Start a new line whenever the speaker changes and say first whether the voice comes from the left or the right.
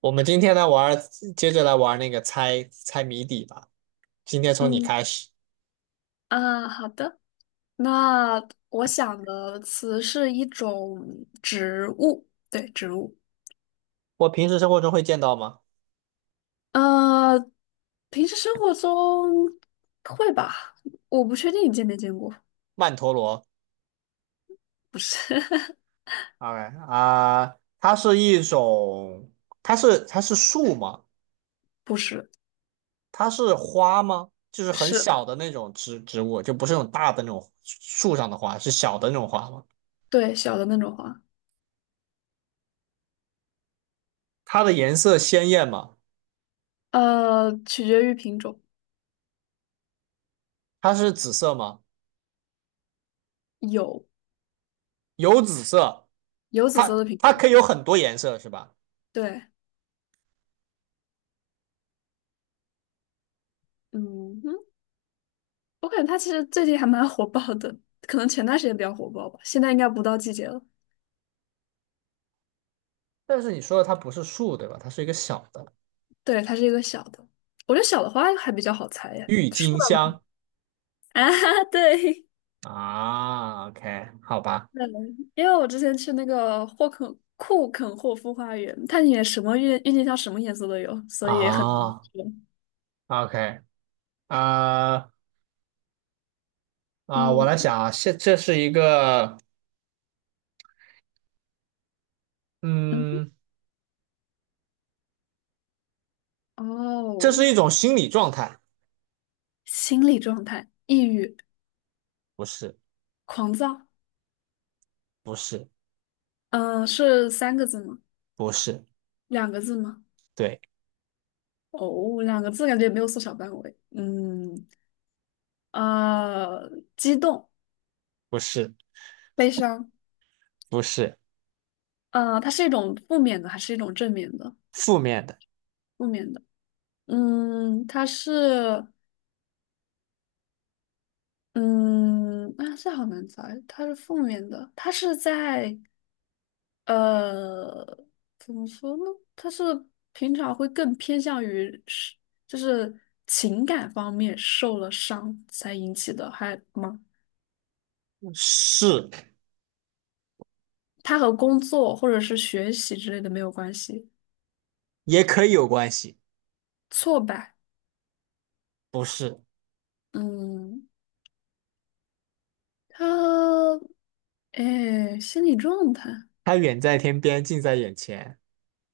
right: 我们今天来玩儿，接着来玩儿那个猜猜谜底吧。今天从你
left: 嗯
right: 开始。
left: 啊，好的。那我想的词是一种植物，对，植物。
right: 我平时生活中会见到吗？
left: 呃，平时生活中会吧？我不确定你见没见过，
right: 曼陀罗。
left: 不是，
right: o 啊，它是一种，它是树吗？
left: 不是，
right: 它是花吗？就是很
left: 是，
right: 小的那种植物，就不是那种大的那种树上的花，是小的那种花吗？
left: 对，小的那种花。
right: 它的颜色鲜艳吗？
left: 取决于品种，
right: 它是紫色吗？
left: 有
right: 有紫色，
left: 有紫色
right: 它
left: 的品
right: 它
left: 种，
right: 可以有很多颜色是吧？
left: 对，嗯哼，我感觉它其实最近还蛮火爆的，可能前段时间比较火爆吧，现在应该不到季节了。
right: 但是你说的它不是树对吧？它是一个小的
left: 对，它是一个小的，我觉得小的花还比较好猜呀。
right: 郁
left: 树
right: 金
left: 的吗？
right: 香。
left: 啊，对，
right: 啊，OK,好吧，
left: 嗯，因为我之前去那个库肯霍夫花园，它里面什么郁金香什么颜色都有，所以很难
right: 啊
left: 说。
right: ，OK,啊啊，我
left: 嗯
right: 来想啊，现这是一个，
left: 嗯，
right: 嗯，这是
left: 哦，
right: 一种心理状态，
left: 心理状态，抑郁、
right: 不是，
left: 狂躁，
right: 不是，
left: 嗯、是三个字吗？
right: 不是，
left: 两个字吗？
right: 对，
left: 哦，两个字感觉也没有缩小范围。嗯，呃，激动、
right: 不是，
left: 悲伤，
right: 不是，
left: 呃，它是一种负面的还是一种正面的？
right: 负面的，
left: 负面的，嗯，它是，嗯，啊，这好难猜，它是负面的，它是在，呃，怎么说呢？它是平常会更偏向于是，就是情感方面受了伤才引起的还吗？
right: 是，
left: 它和工作或者是学习之类的没有关系。
right: 也可以有关系，
left: 挫败，
right: 不是，
left: 嗯，它，哎，心理状态，
right: 它远在天边，近在眼前，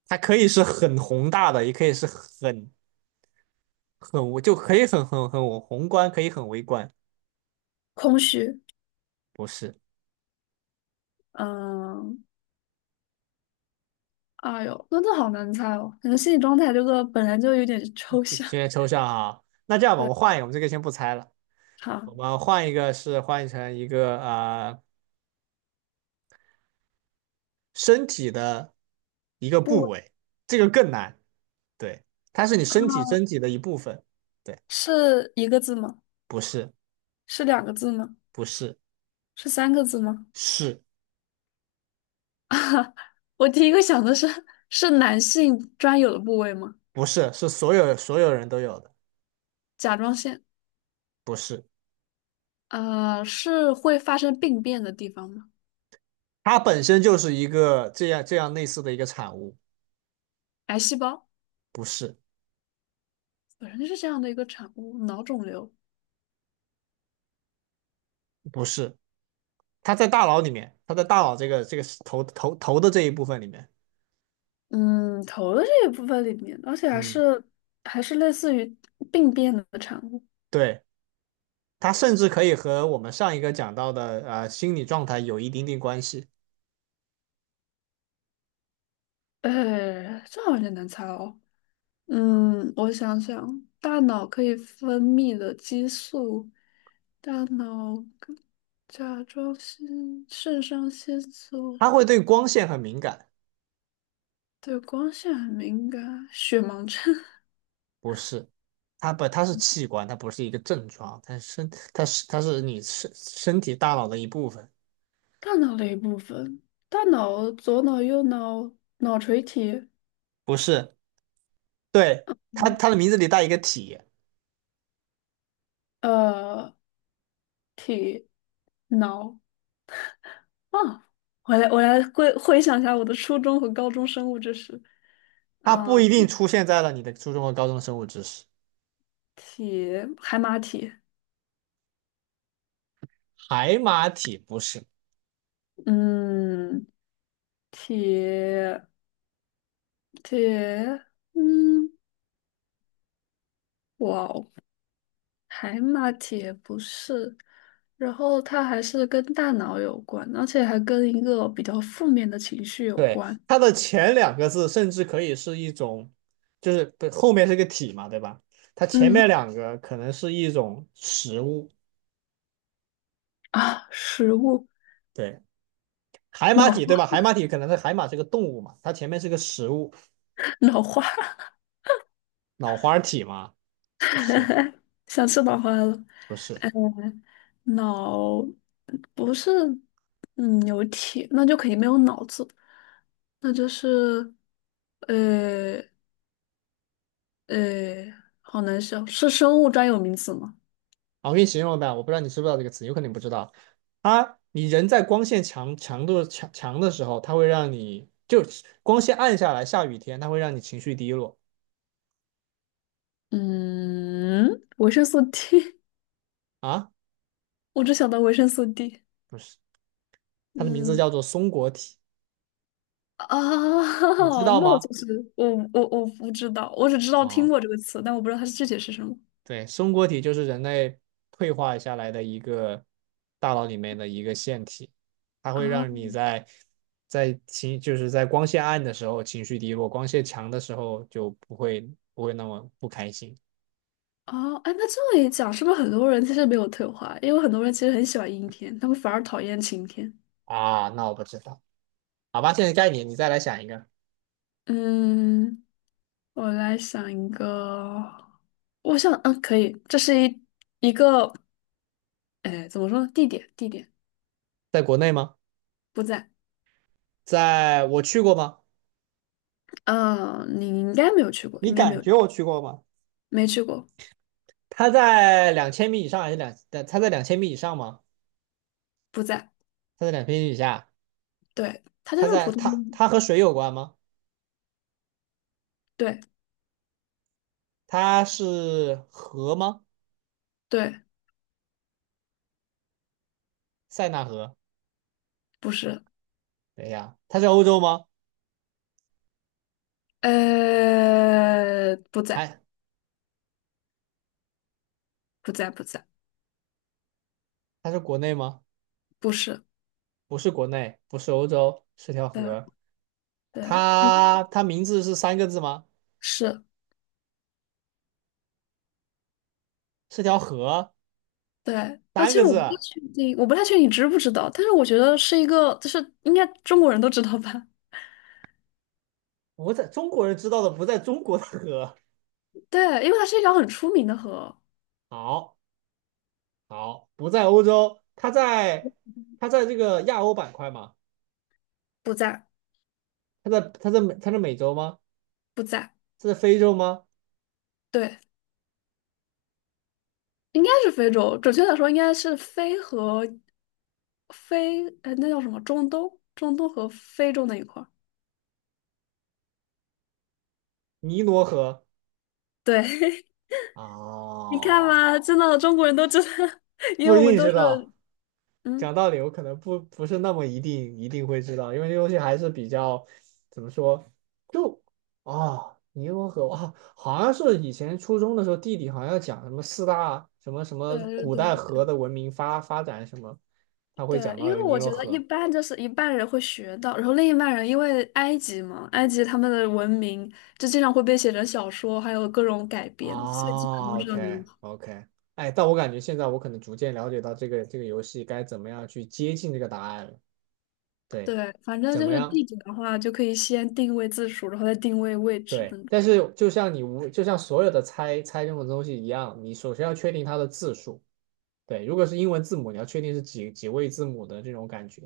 right: 它可以是很宏大的，也可以是很很，我就可以很宏观，可以很微观，
left: 空虚，
right: 不是。
left: 嗯。哎呦，那这好难猜哦，感觉心理状态这个本来就有点
right: 有
left: 抽象。
right: 点抽象啊。那这样吧，我
left: 对，
right: 们换一个，我们这个先不猜了，
left: 好，
right: 我们换一个是换成一个身体的一个部
left: 不，
right: 位，这个更难。对，它是你身体
left: 啊，
right: 身体的一部分。对，
left: 是一个字吗？
right: 不是，
left: 是两个字吗？
right: 不是，
left: 是三个字吗？
right: 是，
left: 我第一个想的是，是男性专有的部位吗？
right: 不是，是所有人都有的，
left: 甲状腺，
right: 不是。
left: 啊，是会发生病变的地方吗？
right: 它本身就是一个这样类似的一个产物，
left: 癌细胞
right: 不是，
left: 本身就是这样的一个产物，脑肿瘤，
right: 不是。它在大脑里面，它在大脑这个这个头的这一部分里面。
left: 嗯，头的这一部分里面，而且还
right: 嗯，
left: 是类似于病变的产物，
right: 对。它甚至可以和我们上一个讲到的心理状态有一点点关系。
left: 呃，这好像有点难猜哦。嗯，我想想，大脑可以分泌的激素，大脑跟甲状腺、肾上腺素
right: 它会对光线很敏感，
left: 对光线很敏感，血盲症，
right: 不是？它不，它是器官，它不是一个症状，它是身，它是你身体大脑的一部分，
left: 大脑的一部分，大脑、左脑、右脑、脑垂体，
right: 不是？对，它
left: 嗯
right: 它的名字里带一个体，
left: 呃，体脑啊，我来回想一下我的初中和高中生物知识，
right: 它不
left: 啊、
right: 一定出现在了你的初中和高中生物知识。
left: 体海马体。
right: 海马体不是，
left: 嗯，体铁，嗯，哇哦，海马铁不是，然后它还是跟大脑有关，而且还跟一个比较负面的情绪有
right: 对，
left: 关。
right: 它的前两个字甚至可以是一种，就是不后面是个体嘛，对吧？它前
left: 嗯
right: 面两个可能是一种食物，
left: 啊，食物，
right: 对，海马
left: 脑花，
right: 体，对吧？海马体可能是海马是个动物嘛，它前面是个食物，
left: 脑花，
right: 脑花体嘛，不是，
left: 想吃脑花了。
right: 不是。
left: 脑不是，嗯，有铁，那就肯定没有脑子，那就是，呃呃，好难想，是生物专有名词吗？
right: 啊我给你形容吧，我不知道你知不知道这个词，有可能你不知道。它，你人在光线强度强的时候，它会让你就光线暗下来，下雨天，它会让你情绪低落
left: 嗯，维生素 T
right: 啊，
left: 我只想到维生素 D。
right: 不是，它的名字
left: 嗯
right: 叫做松果体，
left: 啊，
right: 你知 道
left: 那我
right: 吗？
left: 就是我我我不知道，我只知道听
right: 哦，
left: 过这个词，但我不知道它是具体是什么。
right: 对，松果体就是人类退化下来的一个大脑里面的一个腺体，它会
left: 啊
right: 让你在在情就是在光线暗的时候情绪低落，光线强的时候就不会不会那么不开心
left: 啊，哎，那这么一讲，是不是很多人其实没有退化？因为很多人其实很喜欢阴天，他们反而讨厌晴天。
right: 啊。那我不知道，好吧，现在该你，你再来想一个，
left: 嗯，我来想一个，我想，嗯，可以，这是一一个，哎，怎么说呢？地点，地点
right: 在国内吗？
left: 不在。
right: 在我去过吗？
left: 嗯，你应该没有去过，
right: 你
left: 应该没
right: 感
left: 有，
right: 觉我去过吗？
left: 没去过，
right: 它在两千米以上还是两？它在两千米以上吗？
left: 不在。
right: 它在两千米以下？
left: 对，它就
right: 它
left: 是
right: 在
left: 普通的，
right: 它和水有关吗？
left: 对，
right: 它是河吗？
left: 对，
right: 塞纳河？
left: 不是，
right: 等一下，它是欧洲吗？
left: 呃，不在，
right: 哎，
left: 不在，不在，
right: 它是国内吗？
left: 不是，
right: 不是国内，不是欧洲，是条
left: 对，
right: 河。
left: 对，嗯
right: 它名字是三个字吗？
left: 是，
right: 是条河，
left: 对，啊，
right: 三
left: 其
right: 个
left: 实我
right: 字。
left: 不太确定，我不太确定你知不知道，但是我觉得是一个，就是应该中国人都知道吧？
right: 我在中国人知道的不在中国的河。
left: 对，因为它是一条很出名的河，
right: 好，好，不在欧洲，它在它在这个亚欧板块吗？
left: 不在，
right: 它在它在美它在美洲吗？
left: 不在，
right: 它在非洲吗？
left: 对，应该是非洲，准确的说应该是非和非，呃，那叫什么？中东，中东和非洲那一块儿。
right: 尼罗河。
left: 对，你看
right: 哦，
left: 嘛，真的中国人都知道，因
right: 不
left: 为
right: 一
left: 我们
right: 定
left: 都
right: 知
left: 是。
right: 道。
left: 嗯。
right: 讲道理，我可能不是那么一定会知道，因为这东西还是比较怎么说，就啊，尼罗河啊，好像是以前初中的时候，地理好像讲什么四大什么什么
left: 对
right: 古代
left: 对对
right: 河的文明发展什么，他会
left: 对，
right: 讲
left: 因
right: 到有
left: 为
right: 尼
left: 我
right: 罗
left: 觉得一
right: 河
left: 般就是一半人会学到，然后另一半人因为埃及嘛，埃及他们的文明就经常会被写成小说，还有各种改编，所以基本
right: 啊
left: 都知道你。
right: ，OK OK,哎，但我感觉现在我可能逐渐了解到这个这个游戏该怎么样去接近这个答案了，对，
left: 对，反正
right: 怎
left: 就
right: 么
left: 是
right: 样？
left: 地址的话，就可以先定位字数，然后再定位位置
right: 对，
left: 那种。
right: 但是就像你无，就像所有的猜猜任何东西一样，你首先要确定它的字数。对，如果是英文字母，你要确定是几位字母的这种感觉，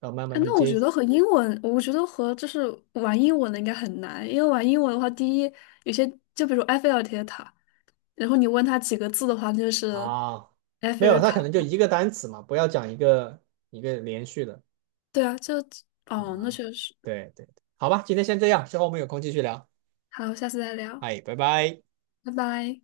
right: 要慢慢
left: 哎，
right: 去
left: 那我
right: 接
left: 觉得和英文，我觉得和就是玩英文的应该很难，因为玩英文的话，有些就比如埃菲尔铁塔，然后你问他几个字的话，就是
right: 啊。
left: 埃
right: 没
left: 菲
right: 有，
left: 尔
right: 它可
left: 塔。
right: 能就一个单词嘛，不要讲一个连续的。
left: 对啊，就哦，那确实。
right: 对对，好吧，今天先这样，之后我们有空继续聊。
left: 好，下次再聊，
right: 哎，拜拜。
left: 拜拜。